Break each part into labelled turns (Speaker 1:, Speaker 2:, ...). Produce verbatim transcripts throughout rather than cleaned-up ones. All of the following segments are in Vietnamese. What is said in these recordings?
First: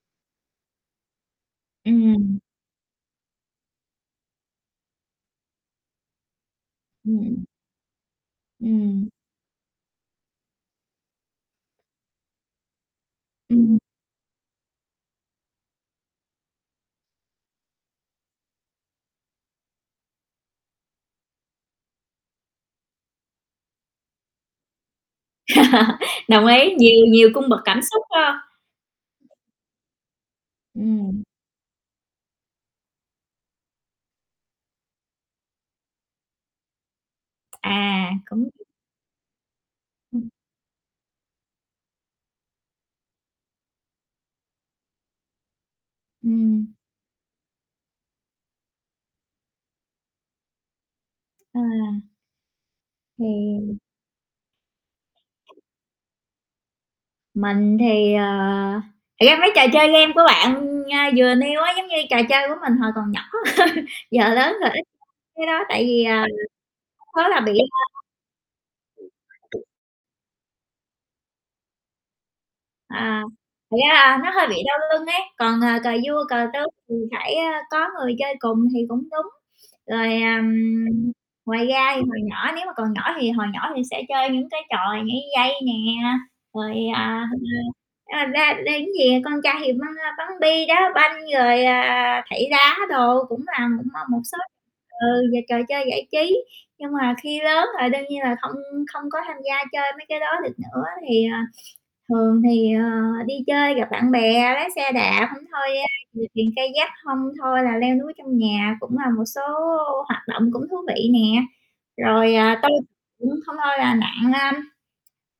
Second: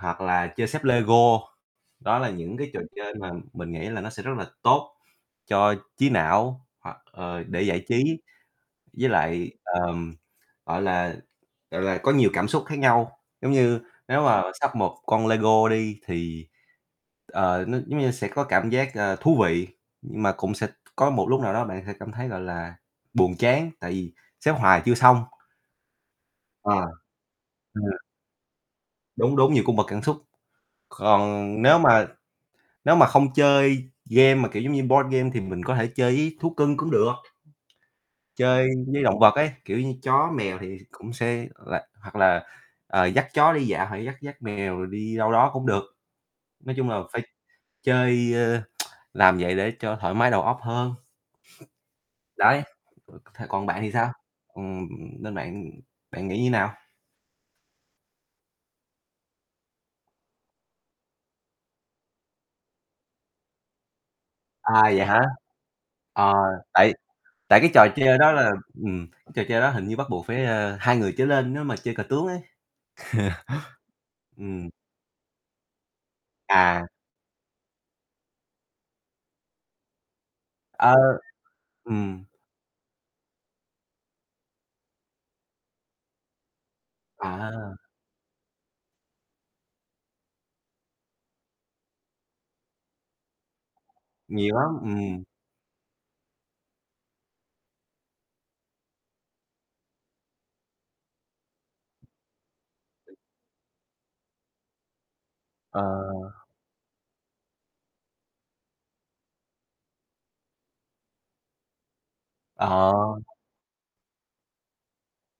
Speaker 1: Hoặc là chơi xếp Lego, đó là
Speaker 2: Ừm.
Speaker 1: những cái trò chơi mà mình nghĩ là nó sẽ rất là tốt cho trí não, hoặc, ờ,
Speaker 2: Ừm.
Speaker 1: để giải trí,
Speaker 2: Ừm.
Speaker 1: với lại, ờm, gọi là, gọi là, có nhiều cảm xúc khác nhau. Giống
Speaker 2: Ừm.
Speaker 1: như nếu mà sắp một con Lego đi, thì, ờ, nó giống như sẽ có cảm giác, ờ, thú vị, nhưng mà cũng sẽ t có một lúc nào đó bạn sẽ cảm thấy, gọi là, buồn chán, tại vì xếp hoài chưa xong.
Speaker 2: Đồng ý,
Speaker 1: Ờ.
Speaker 2: nhiều nhiều cung bậc cảm
Speaker 1: Ờ.
Speaker 2: xúc, phải hông?
Speaker 1: Đúng, đúng, nhiều cung bậc cảm xúc.
Speaker 2: Ừm.
Speaker 1: Còn nếu mà nếu mà không chơi game mà kiểu giống như board game thì mình có thể chơi với thú cưng cũng được.
Speaker 2: À, cũng [unintelligible]
Speaker 1: Chơi với động vật ấy, kiểu như
Speaker 2: Ừm.
Speaker 1: chó mèo thì cũng sẽ, ờ, là hoặc là, ờ, dắt chó đi dạo hoặc là dắt dắt mèo rồi đi đâu đó cũng được.
Speaker 2: Ừm.
Speaker 1: Nói chung là phải chơi, ơ làm vậy để cho thoải mái đầu óc hơn.
Speaker 2: Ờ.
Speaker 1: Đấy, ờ, th còn
Speaker 2: Thì
Speaker 1: bạn thì sao? Ừm, nên bạn bạn nghĩ như nào?
Speaker 2: Mình thì, ờ thật ra mấy trò chơi game của bạn, a, vừa nêu á, giống như trò chơi của mình hồi còn nhỏ. Giờ lớn rồi
Speaker 1: À,
Speaker 2: ít
Speaker 1: vậy hả?
Speaker 2: cái đó, tại vì, ờ,
Speaker 1: Ờ, tại
Speaker 2: lúc đó là bị,
Speaker 1: tại
Speaker 2: ơ
Speaker 1: cái trò chơi đó là ừm, cái trò
Speaker 2: [unintelligible]
Speaker 1: chơi đó hình như bắt buộc phải, ờ, hai người trở lên nếu mà chơi cờ tướng ấy.
Speaker 2: À, thật ra là nó hơi bị
Speaker 1: Ừm.
Speaker 2: đau lưng ấy. Còn, ờ, cờ vua cờ tướng
Speaker 1: À.
Speaker 2: thì phải có người chơi cùng thì cũng đúng. Rồi, ờ,
Speaker 1: Ờ,
Speaker 2: ngoài ra thì hồi
Speaker 1: ừm.
Speaker 2: nhỏ nếu mà còn nhỏ thì hồi nhỏ mình sẽ chơi những cái trò nhảy dây nè, rồi, à
Speaker 1: À.
Speaker 2: a, ra [unintelligible] con trai thì bắn bắn bi, đá banh, rồi, à, thảy đá đồ cũng là cũng, ờ, một số
Speaker 1: Nhiều lắm, ừm.
Speaker 2: ừ, về trò chơi giải trí. Nhưng mà khi lớn là đương nhiên là không không có tham gia chơi mấy cái đó được nữa. Thì, à, thường thì, ờ, đi chơi gặp bạn bè, lái xe đạp, hông thôi,
Speaker 1: Ờ.
Speaker 2: ơ, chèo thuyền kayak hông thôi là leo núi trong nhà cũng là một số hoạt động cũng thú vị nè. Rồi
Speaker 1: Ờ.
Speaker 2: tôi cũng hông thôi là nặn, ơm,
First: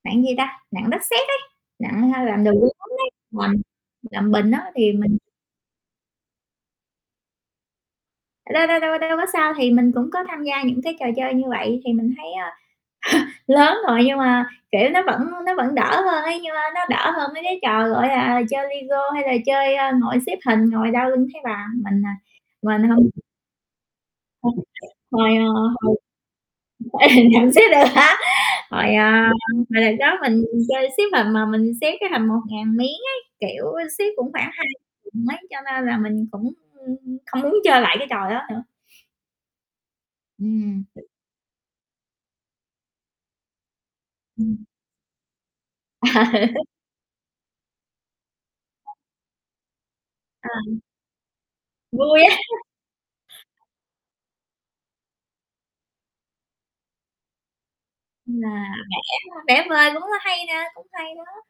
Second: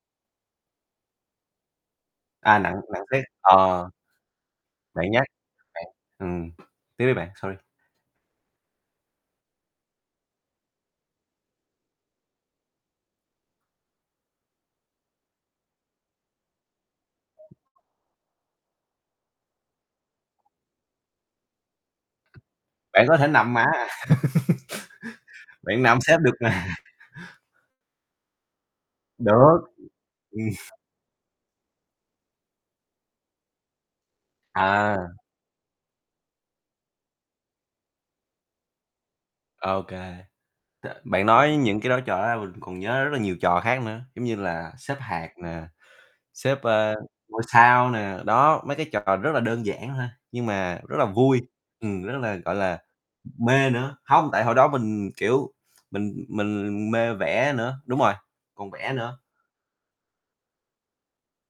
Speaker 2: nặn gì ta, nặn đất sét ấy, nặn hay làm đồ
Speaker 1: À, nặng
Speaker 2: gốm
Speaker 1: nặng
Speaker 2: đấy,
Speaker 1: phết.
Speaker 2: làm
Speaker 1: Ờ.
Speaker 2: làm bình á thì
Speaker 1: Bạn
Speaker 2: mình
Speaker 1: nhắc bạn ừm, tiếp đi bạn, sorry.
Speaker 2: Đâu, đâu, đâu, đâu có sao. Thì mình cũng có tham gia những cái trò chơi như vậy thì mình thấy, ờ, lớn rồi nhưng mà, kiểu, nó vẫn nó vẫn đỡ hơn ấy. Nhưng mà nó đỡ hơn mấy cái trò, gọi là, chơi Lego hay là chơi, ơ, ngồi xếp hình, ngồi đau lưng thấy bà. Mình, à, mình
Speaker 1: Bạn
Speaker 2: hông
Speaker 1: có thể nằm mà.
Speaker 2: [unintelligible] Hồi, ờ,
Speaker 1: Bạn
Speaker 2: hồi
Speaker 1: nằm xếp được mà.
Speaker 2: ừ, nằm xếp được hả? Hồi, ờ,
Speaker 1: Được.
Speaker 2: hồi đợt đó mình chơi xếp hình mà mình xếp cái hình một ngàn miếng ấy, kiểu, xếp cũng khoảng hai [unintelligible]
Speaker 1: À.
Speaker 2: mấy, cho nên là mình cũng không muốn chơi lại cái trò đó nữa.
Speaker 1: Ô kê,
Speaker 2: Ừm.
Speaker 1: T bạn nói những cái đó, trò đó ra mình cũng còn nhớ rất là nhiều trò khác nữa, giống như
Speaker 2: Ừm.
Speaker 1: là xếp hạc nè, xếp, ờ, ngôi sao nè, đó. Mấy cái trò rất là đơn giản thôi, nhưng
Speaker 2: À.
Speaker 1: mà rất là vui, ừm, rất
Speaker 2: Vui á.
Speaker 1: là, gọi là, mê nữa. Hông, tại hồi đó mình, kiểu, mình mình mê vẽ nữa đúng rồi,
Speaker 2: Là
Speaker 1: còn vẽ nữa.
Speaker 2: vẽ vẽ vời cũng hay nè, cũng hay đó.